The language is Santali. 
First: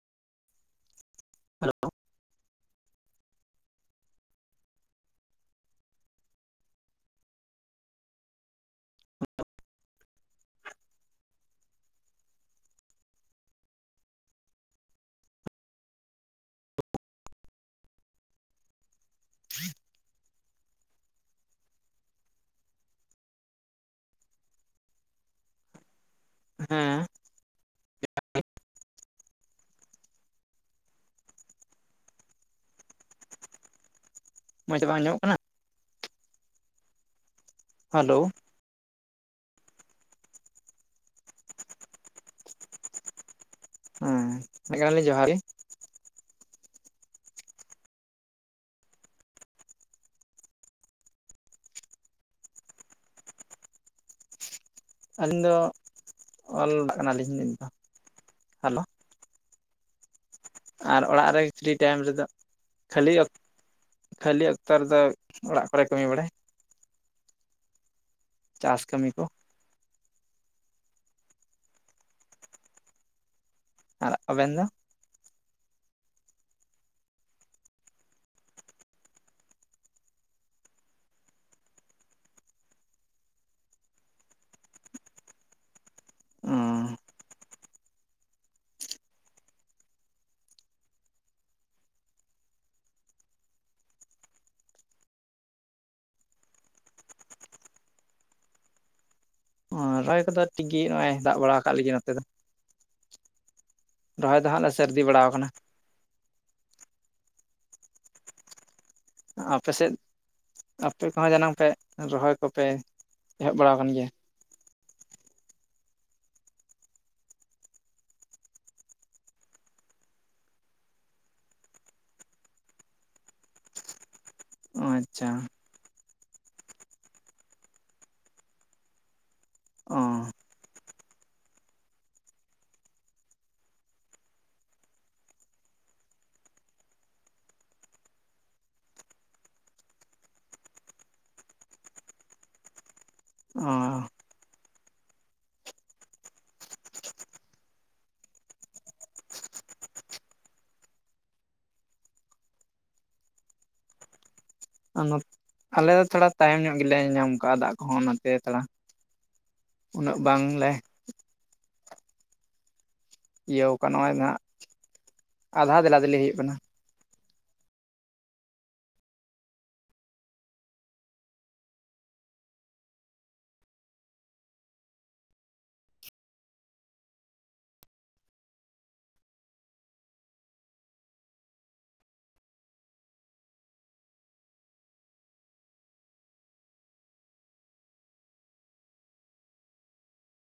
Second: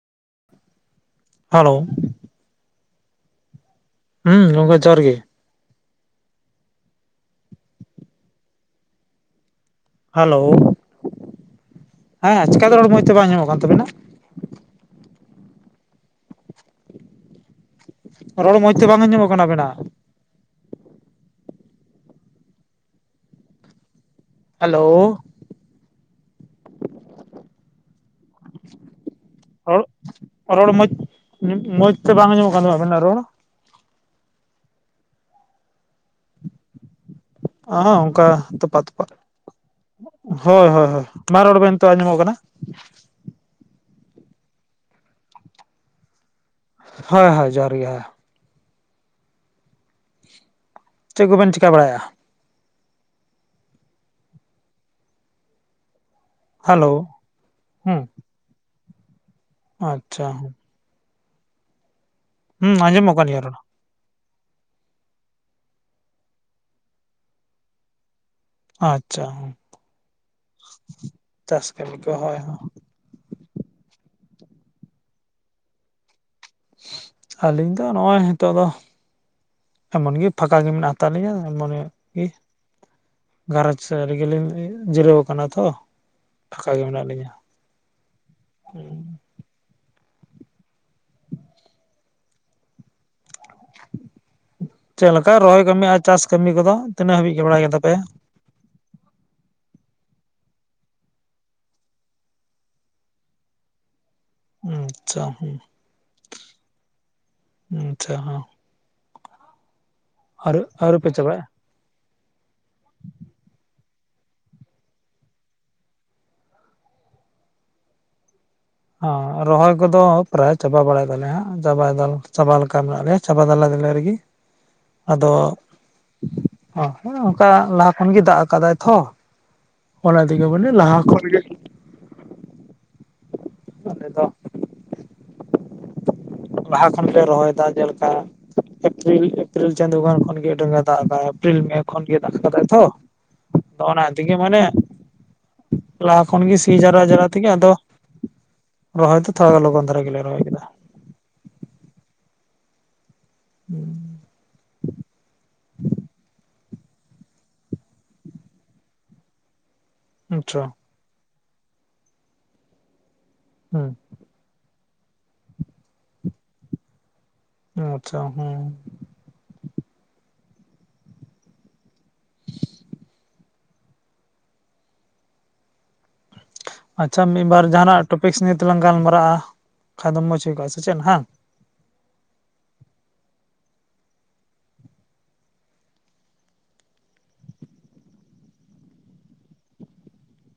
ᱦᱮᱞᱳ ᱾ ᱦᱩᱸ ᱜᱚᱝᱠᱮ ᱡᱚᱦᱟᱨ ᱜᱮ ᱾ ᱦᱮᱞᱳ ᱾ ᱦᱮᱸ ᱪᱮᱠᱟᱛᱮ ᱨᱚᱲ ᱢᱚᱡᱽ ᱛᱮ ᱵᱟᱝ ᱟᱸᱡᱚᱢᱚᱜ ᱠᱟᱱ ᱛᱟᱵᱮᱱᱟ? ᱨᱚᱲ ᱢᱚᱡᱽ ᱛᱮ ᱵᱟᱝ ᱟᱸᱡᱚᱢᱚᱜ ᱠᱟᱱᱟ ᱟᱵᱮᱱᱟᱜ ᱾ ᱦᱮᱞᱳ ᱦᱮᱸ [inaudible] ᱨᱚᱲ ᱨᱚᱲ ᱢᱚᱡᱽ ᱢᱚᱡᱽ ᱛᱮ ᱵᱟᱝ ᱟᱸᱡᱚᱢᱚᱜ ᱠᱟᱱᱟ ᱟᱵᱮᱱᱟᱜ ᱨᱚᱲ ᱾ ᱢᱚᱡᱽ ᱛᱮ ᱵᱟᱝ ᱟᱸᱡᱚᱢᱚᱜ ᱠᱟᱱᱟ? ᱚᱸ ᱦᱚ ᱦᱮᱞᱳ ᱚᱱᱠᱟ ᱛᱚᱯᱟᱜ ᱛᱚᱯᱟᱜ ᱾ ᱦᱳᱭ ᱦᱳᱭ ᱦᱳᱭ ᱢᱟ ᱨᱚᱲ ᱵᱮᱱ ᱱᱤᱛᱚᱜ ᱟᱸᱡᱚᱢᱚᱜ ᱠᱟᱱᱟ᱾ ᱦᱮᱸ ᱾ [unintelligible] ᱡᱚᱦᱟᱨ ᱜᱮ ᱾ ᱦᱳᱭ ᱦᱳᱭ ᱡᱚᱦᱟᱨ ᱜᱮ ᱦᱳ ᱪᱮᱫ ᱠᱚᱵᱮᱱ ᱪᱮᱤᱠᱟᱹ ᱵᱟᱲᱟᱭᱮᱜ-ᱟ? ᱟᱹᱞᱤᱧ ᱫᱚ [inaudible] ᱚᱞ ᱵᱟᱲᱟᱜ ᱦᱮᱞᱳ ᱠᱟᱱᱟᱞᱤᱧ ᱱᱤᱛ ᱫᱚ ᱦᱩᱸ ᱾ [inaudible] ᱦᱮᱞᱳ ᱟᱪᱪᱷᱟ᱾ ᱟᱨ ᱚᱲᱟᱜ ᱨᱮᱜᱮ ᱯᱷᱨᱤ ᱴᱟᱭᱤᱢ ᱨᱮᱫᱚ ᱦᱩᱸ ᱠᱷᱟᱹᱞᱤ ᱟᱸᱡᱚᱢᱚᱜ ᱠᱟᱱ ᱜᱮᱭᱟ ᱨᱚᱲ ᱠᱷᱟᱹᱞᱤ ᱚᱠᱛᱚ ᱨᱮᱫᱚ ᱚᱲᱟᱜ ᱠᱚᱨᱮ ᱠᱟᱹᱢᱤ ᱵᱟᱲᱟᱭ ᱪᱟᱥ ᱠᱟᱹᱢᱤ ᱠᱚ ᱟᱪᱪᱷᱟ ᱪᱟᱥ ᱠᱟᱹᱢᱤ ᱠᱚ ᱦᱚᱭ ᱦᱚᱭ ᱟᱨ ᱟᱵᱮᱱ ᱫᱚ? ᱟᱹᱞᱤᱧ ᱫᱚ ᱱᱚᱜᱼᱚᱭ ᱱᱤᱛᱚᱜ ᱫᱚ ᱮᱢᱚᱱ ᱜᱮ ᱯᱷᱟᱸᱠᱟ ᱜᱮ ᱢᱮᱱᱟᱜ ᱦᱟᱛᱟᱲ ᱞᱤᱧᱟᱹ ᱮᱢᱚᱱ ᱜᱮ ᱜᱷᱟᱨᱚᱸᱡᱽ ᱥᱮᱜ ᱨᱮᱜᱮ ᱞᱤᱧ ᱡᱤᱨᱟᱹᱣ ᱟᱠᱟᱱᱟ ᱛᱷᱚ ᱯᱷᱟᱠᱟ ᱜᱮ ᱢᱮᱱᱟᱜ ᱞᱤᱧᱟ᱾ ᱪᱮᱫ ᱞᱮᱠᱟ ᱨᱚᱦᱚᱭ ᱠᱟᱹᱢᱤ ᱟᱨ ᱪᱟᱥ ᱠᱟᱹᱢᱤ ᱠᱚᱫᱚ ᱛᱤᱱᱟᱹᱜ ᱦᱟᱹᱵᱤᱡ ᱜᱮ ᱵᱟᱲᱟᱭ ᱜᱮ ᱛᱟᱯᱮᱭᱟ ᱨᱚᱦᱚᱭ ᱠᱚᱫᱚ ᱴᱷᱤᱠ ᱜᱮ ᱱᱚᱜᱼᱚᱭ ᱫᱟᱜ ᱵᱟᱲᱟ ᱟᱠᱟᱫ ᱞᱮᱜᱮ ᱱᱚᱛᱮ ᱫᱚ ᱨᱚᱦᱚᱭ ᱫᱚ ᱦᱟᱸᱜ ᱞᱮ ᱥᱟᱹᱨᱫᱤ ᱟᱪᱪᱷᱟ ᱵᱟᱲᱟᱣ ᱟᱠᱟᱱᱟ ᱦᱩᱸ ᱟᱪᱪᱷᱟ ᱦᱮᱸ ᱟᱯᱮ ᱥᱮᱫ ᱟᱹᱣᱨᱤ ᱟᱯᱮ ᱯᱮ ᱠᱚᱦᱚᱸ ᱪᱟᱵᱟᱭᱟ ᱡᱟᱱᱟᱢ ᱯᱮ ᱨᱚᱦᱚᱭ ᱠᱚᱯᱮ ᱮᱦᱚᱵ ᱵᱟᱲᱟᱣ ᱟᱠᱟᱱ ᱜᱮᱭᱟ? ᱦᱚᱸ ᱨᱚᱦᱚᱭ ᱠᱚᱫᱚ ᱯᱨᱟᱭ ᱪᱟᱵᱟ ᱵᱟᱲᱟᱭ ᱛᱟᱞᱮ ᱦᱟᱸᱜ ᱪᱟᱵᱟ ᱪᱟᱵᱟ ᱞᱮᱠᱟ ᱢᱮᱱᱟᱜ ᱞᱮᱭᱟ ᱪᱟᱵᱟ ᱫᱮᱞᱟ ᱫᱤᱞᱮ ᱨᱮᱜᱮ ᱟᱪᱪᱷᱟ ᱟᱫᱚ ᱚᱝᱠᱟ ᱞᱟᱦᱟ ᱠᱷᱚᱱ ᱜᱮ ᱫᱟᱜ ᱟᱠᱟᱫᱟᱭ ᱛᱷᱚ ᱚ ᱚᱱᱟ ᱛᱮᱜᱮ ᱵᱚᱞᱮ ᱞᱟᱦᱟ ᱠᱷᱚᱱ ᱜᱮ ᱟᱞᱮ ᱫᱚ ᱞᱟᱦᱟ ᱠᱷᱚᱱ ᱯᱮ ᱨᱚᱦᱚᱭᱮᱫᱟ ᱡᱮᱞᱮᱠᱟ ᱮᱯᱨᱤᱞ ᱮᱯᱨᱤᱞ ᱪᱟᱸᱫᱳ ᱜᱟᱱ ᱠᱷᱚᱱ ᱜᱮ [inaudible] ᱫᱟᱜ ᱟᱠᱟᱫ ᱮᱯᱨᱤᱞ ᱢᱮ ᱠᱷᱚᱱ ᱜᱮ ᱫᱟᱜ ᱟᱠᱟᱫᱟᱭ ᱛᱷᱚ ᱚ ᱚᱱᱟ ᱫᱤᱜᱮ ᱢᱟᱱᱮ ᱞᱟᱦᱟ ᱠᱷᱚᱱ ᱜᱮ ᱥᱤ ᱡᱟᱣᱨᱟ ᱡᱟᱣᱨᱟ ᱛᱮᱜᱮ ᱟᱫᱚ ᱨᱚᱦᱚᱭ ᱛᱷᱚ ᱛᱷᱚᱲᱟ ᱞᱚᱜᱚᱱ ᱫᱷᱟᱨᱟ ᱜᱮᱞᱮ ᱨᱚᱦᱚᱭ ᱠᱮᱫᱟ ᱦᱮᱸ ᱟ ᱱᱚᱛᱼᱼ ᱟᱞᱮ ᱫᱚ ᱛᱷᱚᱲᱟ ᱛᱟᱭᱚᱢ ᱧᱚᱜ ᱜᱮᱞᱮ ᱧᱟᱢ ᱠᱟᱜᱼᱟ ᱫᱟᱜ ᱠᱚᱦᱚᱸ ᱚᱱᱟᱛᱮ ᱛᱷᱚᱲᱟ ᱩᱱᱟᱹᱜ ᱵᱟᱝ ᱟᱪᱪᱷᱟ ᱞᱮ ᱤᱭᱟᱹ ᱚᱠᱟ ᱦᱩᱸ ᱱᱚᱜᱼᱚᱭ ᱱᱷᱟᱜ, ᱟᱫᱷᱟ ᱫᱮᱞᱟ ᱫᱮᱞᱤ ᱦᱩᱭᱩᱜ ᱠᱟᱱᱟ᱾ ᱟᱪᱪᱷᱟ ᱦᱮᱸ᱾ ᱟᱪᱪᱷᱟ ᱢᱤᱜᱼᱵᱟᱨ ᱡᱟᱦᱟᱸᱱᱟᱜ ᱴᱚᱯᱤᱠᱥ ᱱᱤᱭᱮ ᱛᱮᱞᱟᱝ ᱜᱟᱞᱢᱟᱨᱟᱜᱼᱟ, ᱠᱷᱟᱱ ᱫᱚ ᱢᱚᱡᱽ ᱦᱩᱭ ᱠᱚᱜᱼᱟ ᱥᱮ ᱪᱮᱜ ᱦᱟᱸ ᱾